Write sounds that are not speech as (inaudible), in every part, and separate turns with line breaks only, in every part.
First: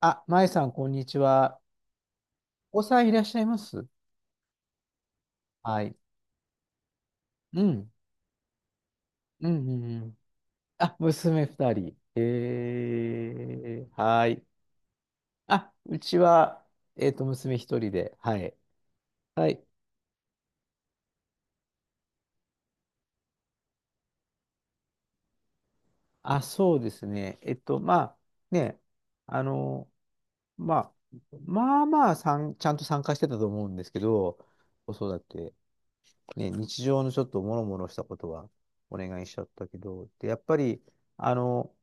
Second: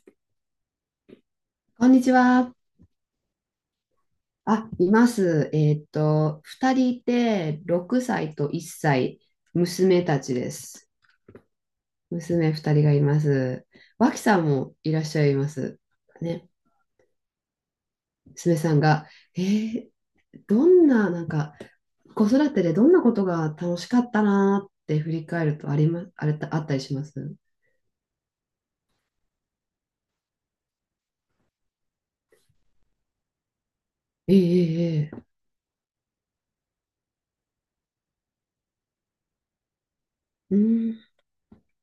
あ、まえさん、こんにちは。
こんにちは。
お子さんいらっしゃいます？
あ、います。
はい。
二人いて、
うん。
6歳と1歳、
うん、うん、
娘
うん。
たちです。
あ、娘二人。
娘二人がいます。脇
は
さ
い。
んもいらっしゃいま
あ、
す。
うち
ね、
は、娘一人で。はい。
娘さんが、え
はい。
ーどんな、なんか、子育てでどんなことが楽しかったなーって振り返るとありま、あれ、
あ、
あった
そう
り
で
しま
す
す
ね。まあ、ね、あの、まあ、まあまあさん、ちゃんと参加してたと思うんですけ
え
ど、
え
子
ええ
育
え
て、ね、日常のちょっともろもろしたことはお願いしちゃったけど、で、やっ
え。
ぱ
う
り、
ん、
あの、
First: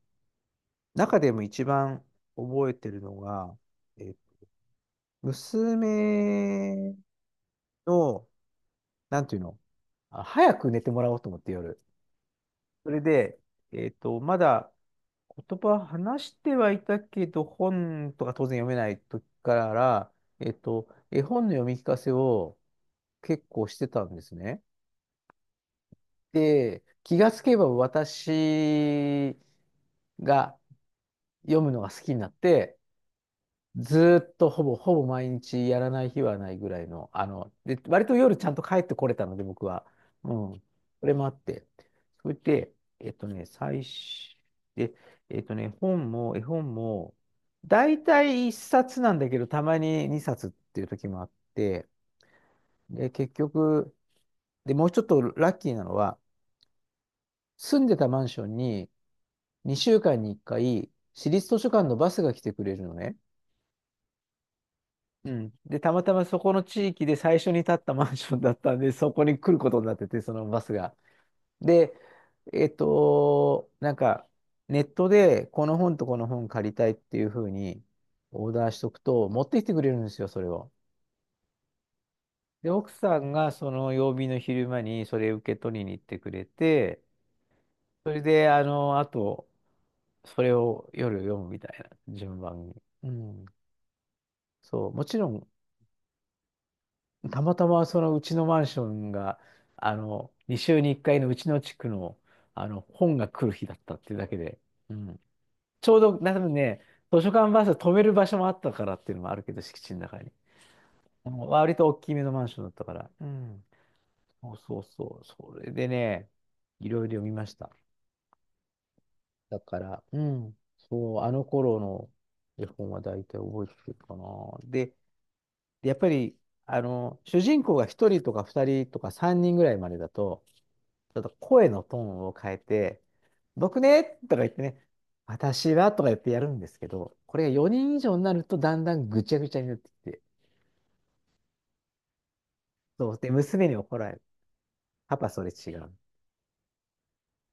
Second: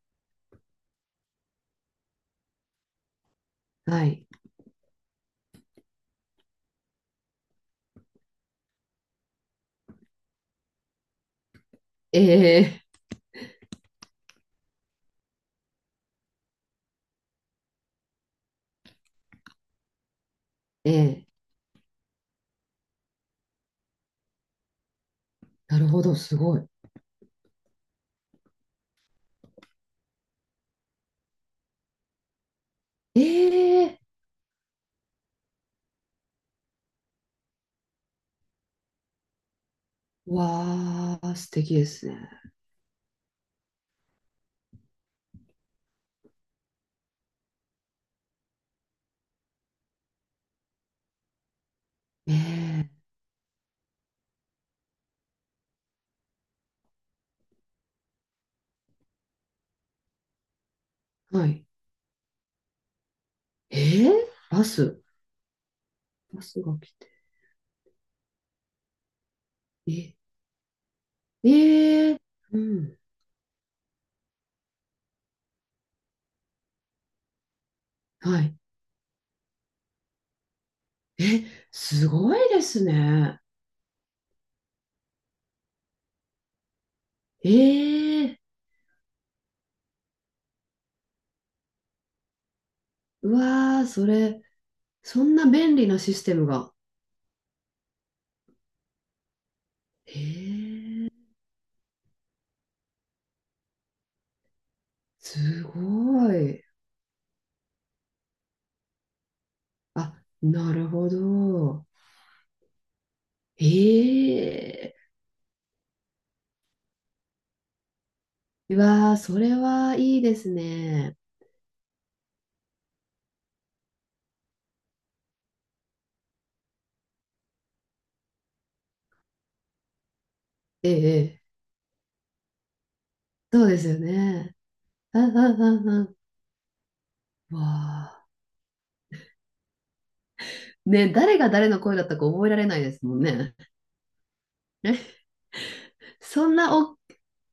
中でも一番覚えてるのが、
は
え、
い。
娘の、なんていうの、あ、早く寝てもらおうと思って夜。
ええ
それで、まだ言葉話してはいたけど、本とか当然読めない時から、
え
絵
え。
本の読み聞かせを結構してたんですね。
なるほど、すごい。
で、気がつけば私が読むのが好きになって、
え
ず
え。
ーっとほぼほぼ毎日やらない日はないぐらいの、で、割と夜ちゃんと帰ってこれたので、僕は。うん。それ
わ
もあ
ー、
っ
素
て。
敵です
そ
ね。
れで、最初、で、本も、絵本も、大体一冊なんだけど、たまに二冊っていう時もあって、
ね
で、結局、で、もうちょっとラッキーなのは、住んでたマンションに2週間に1回、市
え。は
立図
い。
書館のバスが来てくれるのね。
ええ。バス。
うん。で、たまたまそ
バ
こ
ス
の
が
地
来
域
て。
で最初に建ったマンションだったんで、そこに来ることになって
え、
て、そのバスが。で、
ええ。うん。
なんか、ネットでこの本とこの本借りたいっていうふうに
は
オー
い。
ダーしとくと、持ってきてくれるんですよ、それを。
え、すごいで
で、
す
奥さん
ね。
がその曜日の昼間にそれ受け取りに行ってくれて、それ
ええ。
で、あと、それを夜読むみたいな順番に。う
う
ん。
わー、それ、
そう、もち
そ
ろ
んな
ん
便利なシステムが。
たまたまそのうちのマンションが、2週に
ええ。
1回のうちの地区の、本が来る日だったっていうだけで、うん。
す
ちょうど、多
ご
分
い。
ね、図書館バス止める場所もあったからっていうのもあるけど、敷地の中
あ、
に。
なるほ
割
ど。
と大きめのマンションだったから。うん。そうそう
ええ。
そう。それでね、いろいろ読みました。
うわー、それ
だか
は
ら、
い
う
いです
ん。
ね。
そう、あの頃の絵本は大体覚えてるかな。で、で、やっぱり、主人公が1人とか2人とか3人ぐらいまでだと、
え
ちょっと
え、ええ。
声のトーンを変えて、
そうで
僕
すよ
ねとか言っ
ね。
てね、
うんうん
私は
う
と
ん
か言
う
ってやるんですけど、これが
ん。わ
4人以上
あ。
になるとだんだんぐちゃぐちゃになってきて、
ね、誰が誰の声だったか覚えられないです
そ
も
う、
ん
で、
ね。
娘に怒られる。パパ、それ違う。
そんなお、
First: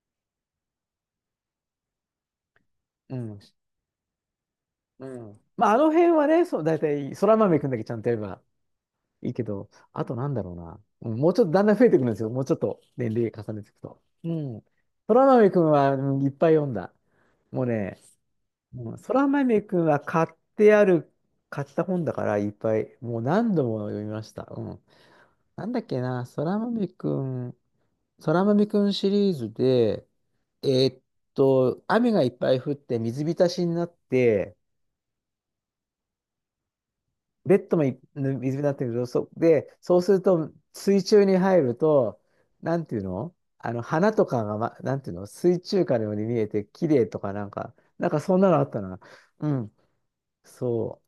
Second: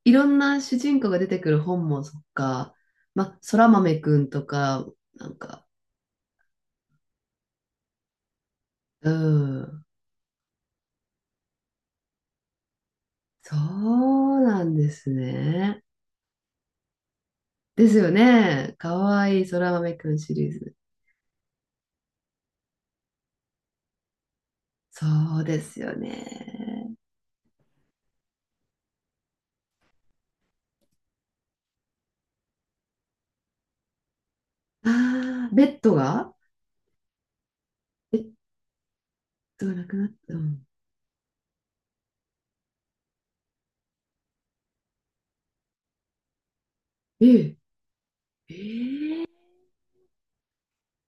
いろんな主人公が出てくる本もそっか、
う
ま、
ん。
そら豆くんとか、
う
なん
ん。
か、
まあ、あの辺はね、そう、だいたい、そら豆くんだけちゃんとやれば
う
いいけど、
ん、
あとなんだろうな。うん、もうちょっとだんだん増えてくるんですよ。もうちょっと年齢重
そ
ねていくと。う
う
ん。
なんです
そら豆くん
ね。
は、いっぱい読んだ。もう
です
ね、
よね。
う
か
ん、空
わいいそ
豆
ら
くん
豆
は
くん
買っ
シリー
て
ズ。
ある、買った本だからいっぱい、もう何度も読みました。うん。
そうで
なん
す
だっ
よ
けな、空豆
ね。
くん、空豆くんシリーズで、えーっ雨がいっぱい降って水浸しになって、
ああ、ベッドが
ベッドもい
ベ
水
ッ
浸しになってるけど、
ドが
で、
なく
そう
なっ
する
た。う
と
ん。
水中に入ると、なんていうの花とかが、ま、なんていうの水中花のように見えて、綺麗とかなん
ええ。
か、なんかそんなのあったな。
ええ。
うん。そう。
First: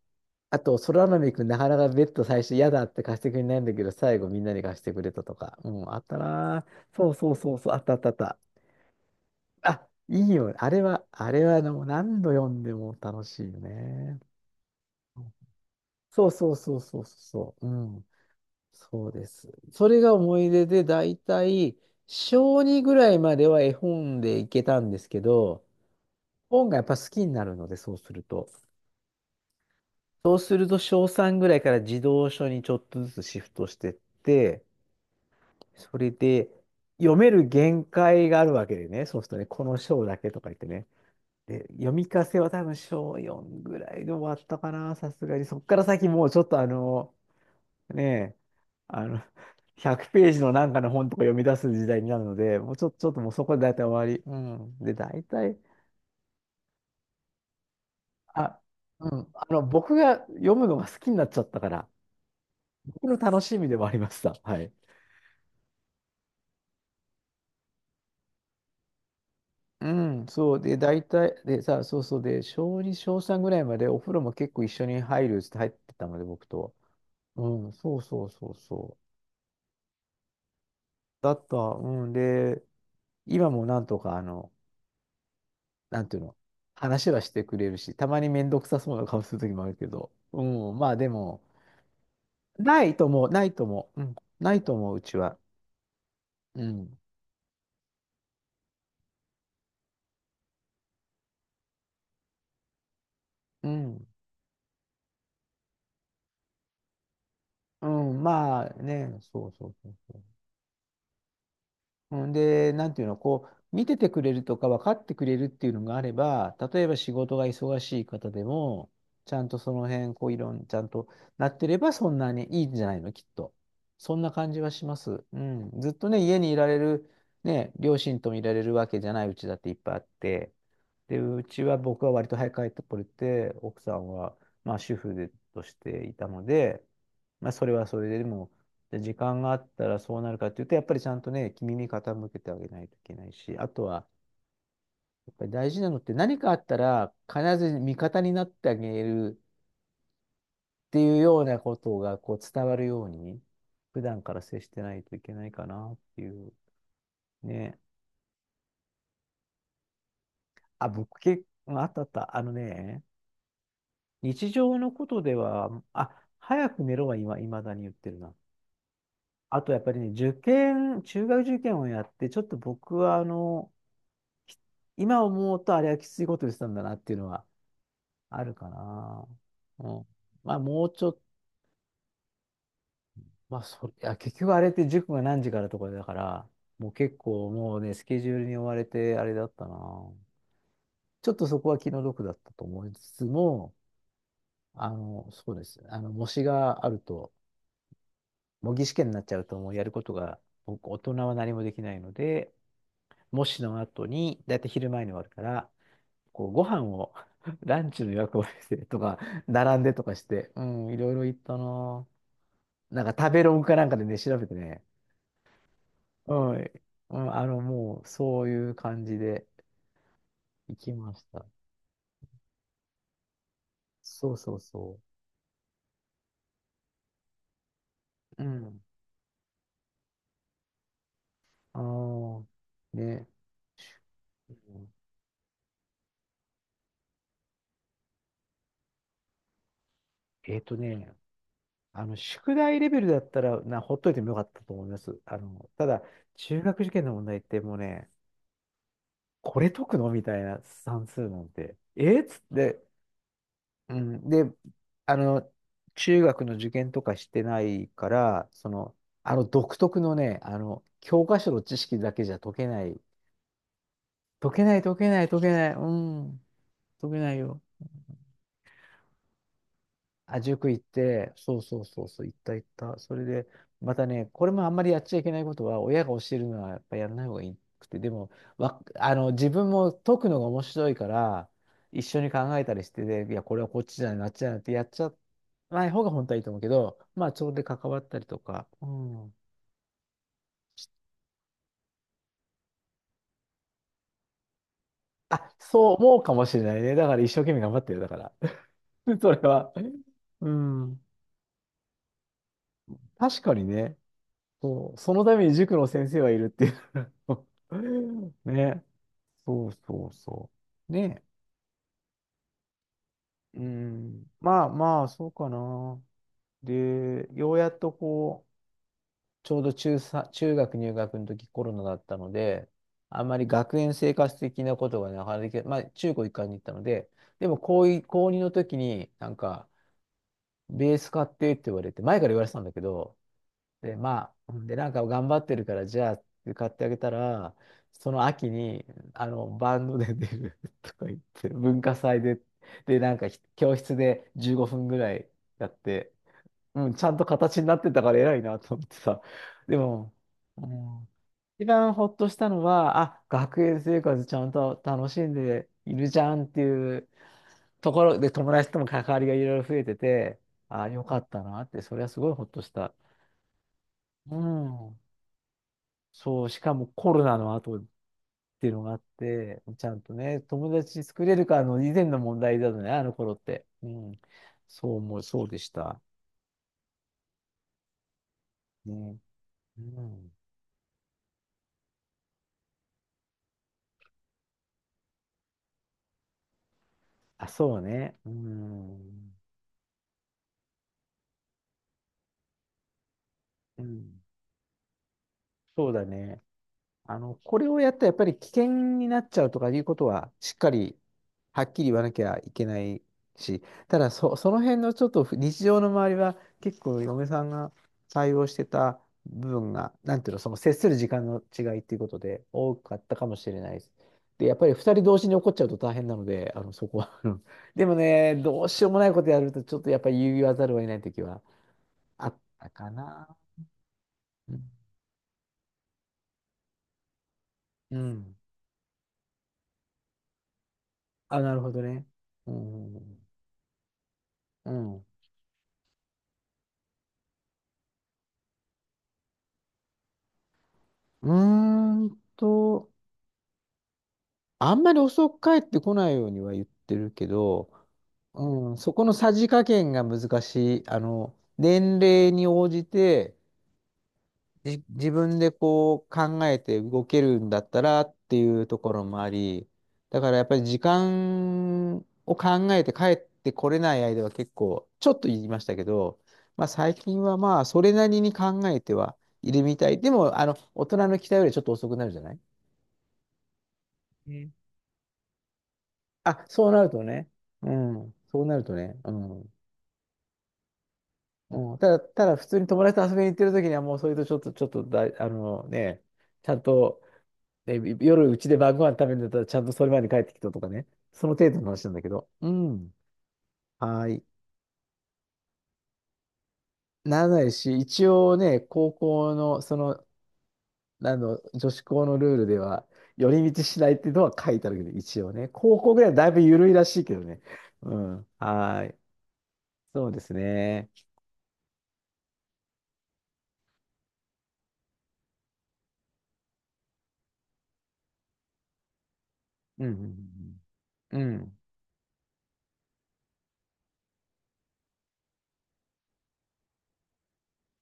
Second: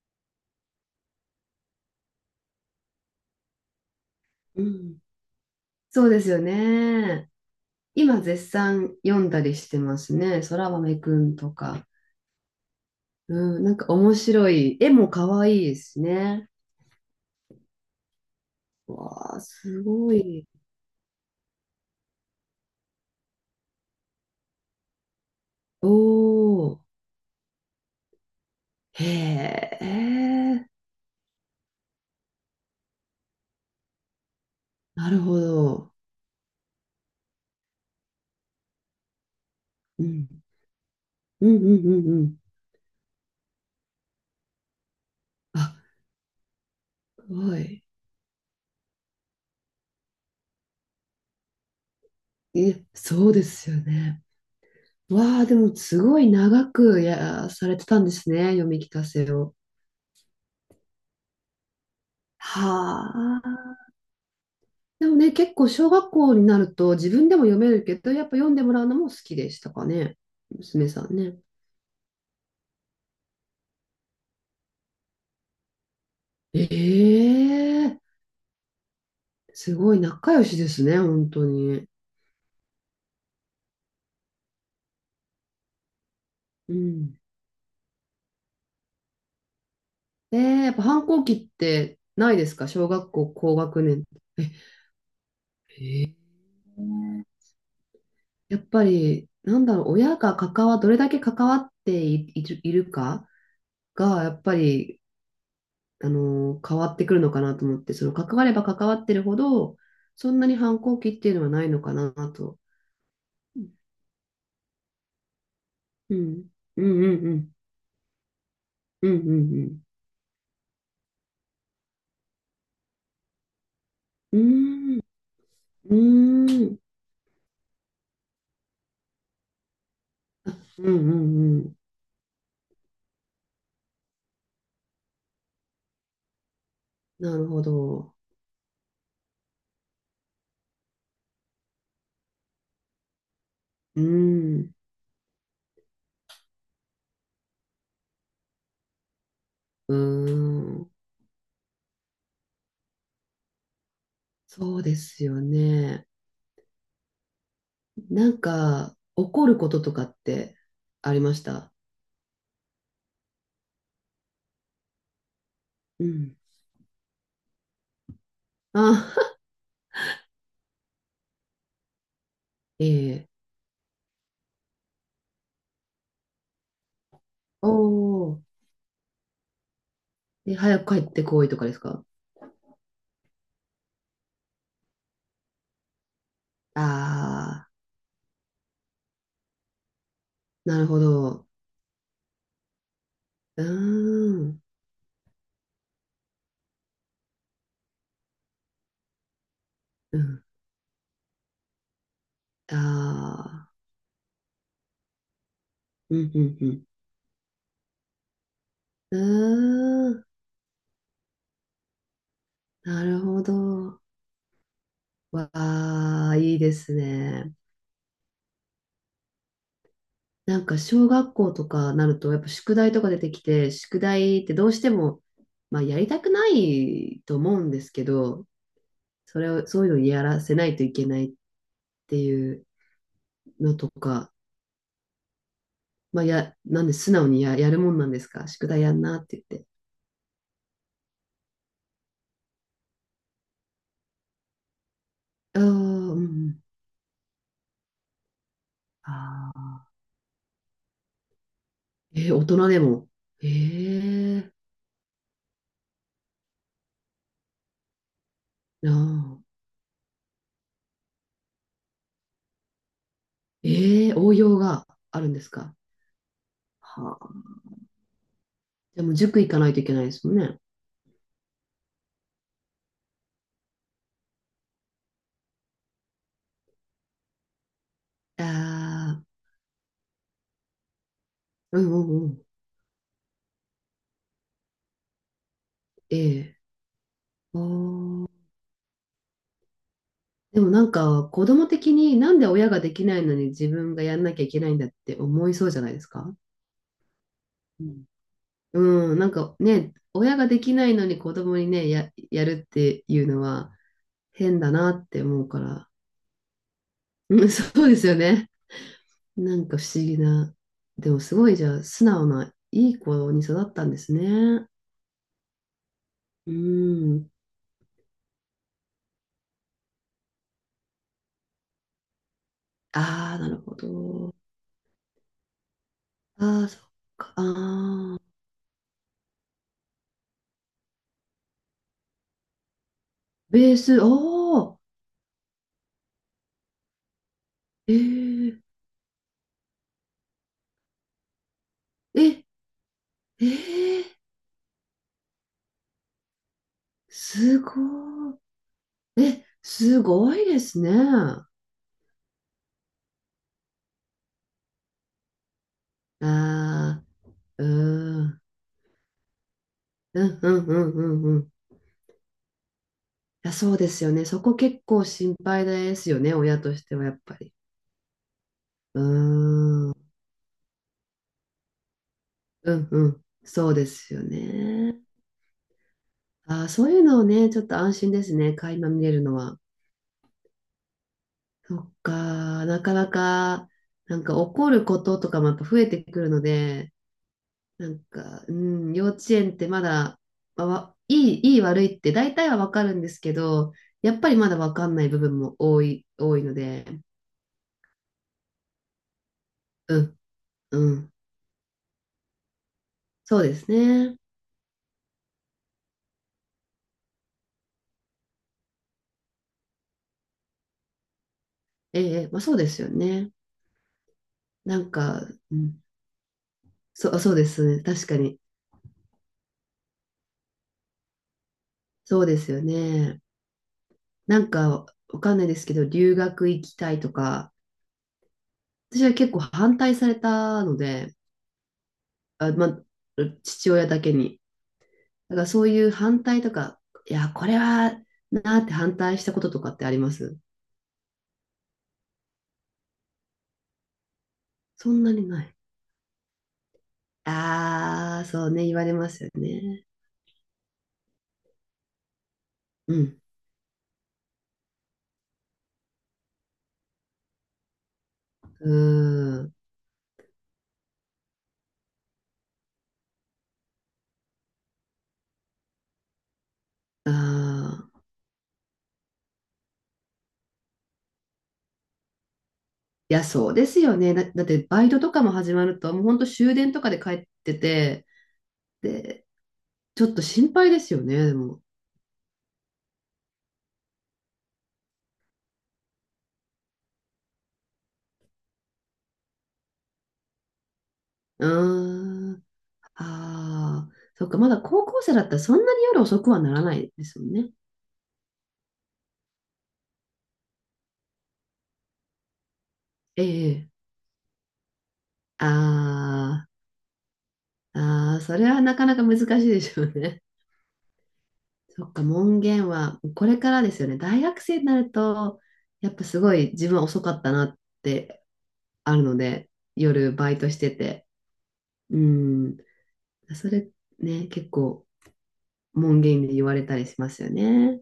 あと、空豆くん、なかなかベッド最初嫌だって貸してくれないんだけど、最後みんなに
う
貸して
ん。
くれたとか。うん、あっ
そう
た
ですよ
な。ーそう
ね。
そうそうそう、あったあったあっ
今
た。
絶賛読んだりして
あ、
ます
いい
ね。
よ。
そ
あ
ら
れ
豆
は、
く
あ
ん
れ
と
は
か。
何度読んでも楽しいよ
うん、なんか面
ね。
白い。絵も可愛いですし
そう
ね。
そうそうそうそう。うん。そうで
わあ、
す。
す
それ
ご
が思
い。
い出で、だいたい小2ぐらいまでは絵本でいけたんですけど、
お
本が
お、
やっぱ好きになるので、そうすると。
へ
そうす
え、
ると小3ぐらいから児童書にちょっとずつシフトしてって、
なるほど。
それで、読める限界があるわけでね、そうするとね、この
う
章だ
ん、
けとか言ってね。
うん、うん、
で、読
う
み
ん。
聞
う
かせ
ん。
は多分章4ぐらいで終わったかな、さすがに。そっか
あ、
ら先もうちょっと
すごい。
ねえ、あの、100ページのなんかの本とか読み出す時代になるので、もう
え、
ちょっと、ちょっと
そ
もう
うで
そこで
す
大
よ
体終わり。
ね。
うん。で、大
わあ、で
体、
もすごい長くや、されてたんですね。
あ、
読み聞か
うん、
せを。
僕が読むのが好きになっちゃったから、僕
は
の楽しみで
あ。
もありました。はい。
でもね、結構小学校になると自分でも読めるけど、やっぱ読んでもらうのも好きでしたか
う
ね。
ん、そうで、
娘さ
大
んね。
体、でさ、そうそうで、小2、小3ぐらいまでお風呂も結構一緒に入るって入ってたので、僕と。うん、そ
ええ。
うそうそうそう。
すごい仲良しですね、本
だ
当
った、
に。
うん、で、今もなんとか、なんていうの、
う
話
ん。
はしてくれるし、たまにめんどくさそうな顔する時もあるけど、
えー、
う
やっ
ん、
ぱ
まあ
反
で
抗期
も、
ってないですか
な
小
いと
学
も、
校
ない
高
と
学
も、う
年。
ん、ないとも、うちは。
え、え
う
ー、
ん、
ね。やっぱり、なんだろう、親がどれだけ関わってい、いるか
うん、
が、やっぱり、変わってくるのかなと思っ
う
て、その
ん、
関われば
まあ
関わって
ね、
るほ
そうそう
ど、
そうそう。
そんなに反抗期っていうのはないのかな
うん。
と。
で、なんていうの、こ
うん。
う、見ててくれるとか分かってくれるっていうのがあれ
うん
ば、
う
例
ん
えば仕
う
事が
ん。
忙しい方でも、
うんう
ちゃんとそ
ん
の辺、こう、いろん、ちゃんとなってれば、そんなにいいんじゃないの、きっと。そんな
う
感じはしま
ん。
す。うん。ずっ
うー
とね、家
ん。
にい
う
ら
ー
れ
ん。
る、ね、両親ともいられるわけじゃないうちだっていっぱいあって、
うんうん
で、う
う
ち
ん。
は僕は割と早く帰ってこれて、奥さんは、まあ、主婦でとしていたので、
なる
まあ、
ほ
それはそれ
ど。
で、でも、で、時間があったらそうなるかっていうと、やっぱりちゃんとね、耳傾けてあげないといけないし、あと
う
は、
ん。
やっぱり大事なのって何かあったら必ず味方になってあげる
うん。
っていうようなことがこう伝わるように、普段から接し
そ
て
う
な
で
いとい
す
け
よ
ないかなっ
ね。
ていう。ね。
なんか、怒ることとかって
あ、
あ
僕
りまし
結
た？
構、あったあった。日常のことでは、
う
あ、
ん。
早く寝ろは今、未だに言ってるな。
あ、
あとやっぱりね、受験、中学受験をやって、ちょっ
(laughs)
と僕
え
は
え。
今思うとあれはきついことしたんだなっていうのは
おお。
あるかな。うん。ま
で、
あ
早
もう
く帰
ちょ
っ
っと、
てこいとかですか？
まあそれ、いや結局あれって塾が何時からとかだから、もう結構
ああ
もうね、スケジュールに追われてあれだったな。
ー、なるほ
ちょっ
ど。
とそこは気の毒だったと思いつつ
う
も、
ーん。
そうです。模試があると、模擬試験になっちゃうともうやること
う
が、
ん。
僕、大人は何もできないので、
あ
模試
あ。
の後に、だいたい昼前に終わるから、
うん、う
こうご
ん、
飯を (laughs) ランチの予約をしてと
う
か、並んでと
ん。
か
うー
し
ん。
て、うん、いろいろ行ったな。な
な
ん
る
か食
ほ
べログかなんか
ど。
でね、調べてね、
わ
う
あ、
ん、
いいです
うん、
ね。
もう、そういう感じで
なん
行
か
き
小
まし
学
た。
校とかなるとやっぱ宿題とか出てきて、宿
そう
題って
そう
どうして
そ
も、まあ、やりたくないと思うんですけ
う。う
ど、
ん。
それを、そういうのをや、らせないといけないっ
あ
て
の
いう
ね、
のとか、
うん
まあ、や、なんで素直にやるもんなんですか宿題やんなって言って。
えっとね、宿題レベルだったら、ほっといてもよかったと思います。
ああ、
ただ、
う
中
ん。
学受験の問題ってもうね、
あ
これ解
あ、
くのみたいな算数なんて、
え
えっ
ー
つっ
大人で
て、
も。
うん、
え
で、
え。
あの、中学の受験とかしてないから、そ
な
の、あの
あ。
独特のね、教科書の知識だけじゃ解けない。
ええ応
解
用
けない、
が
解け
あ
ない、
るんで
解
す
けな
か？
い。うん、解け
は
ない
あ。
よ。
でも塾行かないといけないですもん
あ、
ね。
塾行って、そうそうそうそう、行った行った。それで、またね、これもあんまりやっちゃいけないことは、親が教えるのはやっぱやらない方がいくて、でも、
あ
わ、あ
あ、
の、自分も解くのが面白いから、
うん。
一
う
緒
んう
に
ん。
考えたりして、で、いや、これはこっちじゃない、なっちゃないってやっちゃない方が本当はいいと
え
思
え。
うけど、まあ、それ
あ
で関わったり
ー、
とか、うん。
でもなんか子供的になんで親ができないのに自分がやんなきゃいけないんだって思い
あ、
そうじゃな
そ
い
う
です
思う
か？
かもしれないね。だから一生懸命頑張
う
ってる、
ん、
だから。
うん、
(laughs)
な
そ
ん
れ
か
は。
ね、
(laughs)
親が
う
できない
ん。
のに子供にね、やるっていうの
確かに
は
ね。
変だな
そう、
っ
そ
て
のた
思
め
う
に
か
塾の
ら。
先生はいるっていう
うん、(laughs) そうですよ
(laughs)
ね。
ね。
なん
そう
か不思
そう
議
そ
な。
う。
でも
ね。
すごいじゃあ素直ないい子に育
う
ったんです
ん。ま
ね。
あまあ、そうかな。
う
で、
ん。
ようやっとこう、ちょうど中学入学の時コロナだったので、あん
あ
ま
あ、
り
なるほ
学園生
ど。
活的なことがなかなかできない、まあ中高一貫に行っ
ああ、
た
そ
の
っ
で、
か。あ
でも
あ。
高2の時になんか、ベース買ってって言われて、前から言われてたんだけど、
ベー
で、
ス、
まあ、で、
お。
なんか頑張ってるから、じゃあ、買ってあげたら、
ええ
その秋
ー。
に、バンドで出る (laughs) とか言って、文化祭で、
え、
で、なんか
え
教室
え。
で15分ぐらいやって、うん、ちゃんと形
す
に
ご
なってたから偉いなと思ってさ。
い。え、
で
す
も、
ごいで
う
すね。
ん、
あ
一番ほっとしたのは、あ、学園生活ちゃんと楽しんでいるじゃんってい
あ、
う
う
ところで、
ん。
友達とも関わりがいろいろ増えて
う
て、
んうんう
あ、
んう
よか
ん
っ
うん。
た
い
なって、それはすごいほっとした。
や、そうですよね。
う
そこ結
ん。
構心配ですよね。
そう、し
親
か
とし
も
てはや
コ
っ
ロ
ぱ
ナ
り。
の後っていうのがあ
う
っ
ー
て、ち
ん。
ゃ
う
んとね、友達作れるかの以前の問題だよ
ん
ね、あ
う
の
ん。
頃って。
そうで
う
す
ん。
よ
そう
ね。
思う、そうでした。
ああ、そういうのをね、ちょっと安心ですね。垣間見れ
ね。
るのは。
うん。
そっか。なかなか、なんか怒ることとかもやっぱ増えてくるので、
あ、そう
なん
ね。う
か、うん、幼稚
ん。
園ってまだ、まあわいい、いい悪いって大体はわかるんですけど、
う
やっ
ん。
ぱりまだわかんない部分も多
そうだ
い、多
ね。
いので、
これをやったらやっぱり危険になっちゃうとかいうこ
う
と
ん、
は、しっか
う
り
ん、
はっきり言わなきゃいけない
そうで
し、
す
ただ
ね。
その辺のちょっと日常の周りは、結構嫁さんが対応してた部分が、なんていうの、その接する時間の違いっていうこと
ええ、まあ
で、
そうで
多
すよ
かったか
ね。
もしれないです。で、やっぱり
な
二
ん
人同
か、
時に怒っ
う
ちゃうと
ん、
大変なので、(laughs) そこ
そう、
はう
そう
ん。
ですね。
でも
確か
ね、
に。
どうしようもないことやると、ちょっとやっぱり言わざるを得ない時は
そう
あっ
ですよ
たか
ね。
な。
なん
うん。
か、わかんないですけど、留学行きたいとか、
うん。
私は結構反対されたので、
あ、なるほどね。
あ、
う
まあ、
ん。
父親だけに。
うん
だからそういう反対とか、いや、これはなーって反対したこととかってあります
うーんと、あん
そ
まり
んなに
遅
な
く
い。
帰ってこないようには言ってるけど、
ああ、そうね、
う
言
ん、
われ
そこ
ま
の
すよ
さじ加
ね。
減が難しい。年齢に応じ
うん。
て、自分でこう考えて動けるんだったらっていう
う
ところもあ
ーん。
り、だからやっぱり時間を考えて帰ってこれない間は結構、ちょっと言いましたけど、まあ最
あ
近はまあそれ
あ。
なりに考えてはいるみたい。でも、大人の期待よりちょっと遅くなるじゃない
いや、そうですよね。だっ
ね。
てバイトとかも始まると、もうほんと
あ、
終
そ
電
う
と
な
か
る
で
と
帰っ
ね。
て
う
て、
ん。そうなるとね。う
で、
ん。
ちょっと心配ですよね、でも。
うん、ただ、ただ普通に友達と遊びに行ってる時にはもうそれとちょっと、ちょっとあのね、ちゃんと、ね、夜うちで晩ご飯食べるんだったらちゃんとそれまで帰ってきたとかね。その
う
程度の話なんだけど。
ーん。
うん。
ああ。
はい。
そっか、まだ高校生だったらそんなに夜遅くはならないです
な
よ
らな
ね。
いし、一応ね、高校の、その、女子校のルールでは、
え
寄り道
え。
しないっていうのは書いてあるけど、一応
あ
ね。高校ぐらいはだいぶ
あ。
緩いらしいけどね。う
ああ、
ん。
それはな
は
かな
い。
か難しいでしょう
そうで
ね。
すね。
(laughs) そっか、門限はこれからですよね。大学生になると、やっぱすごい自分は遅かったなってあるので、
うん。う
夜バイトし
ん
てて。
うんうん。うん
うん。それね、結構門限で言われたりしますよね。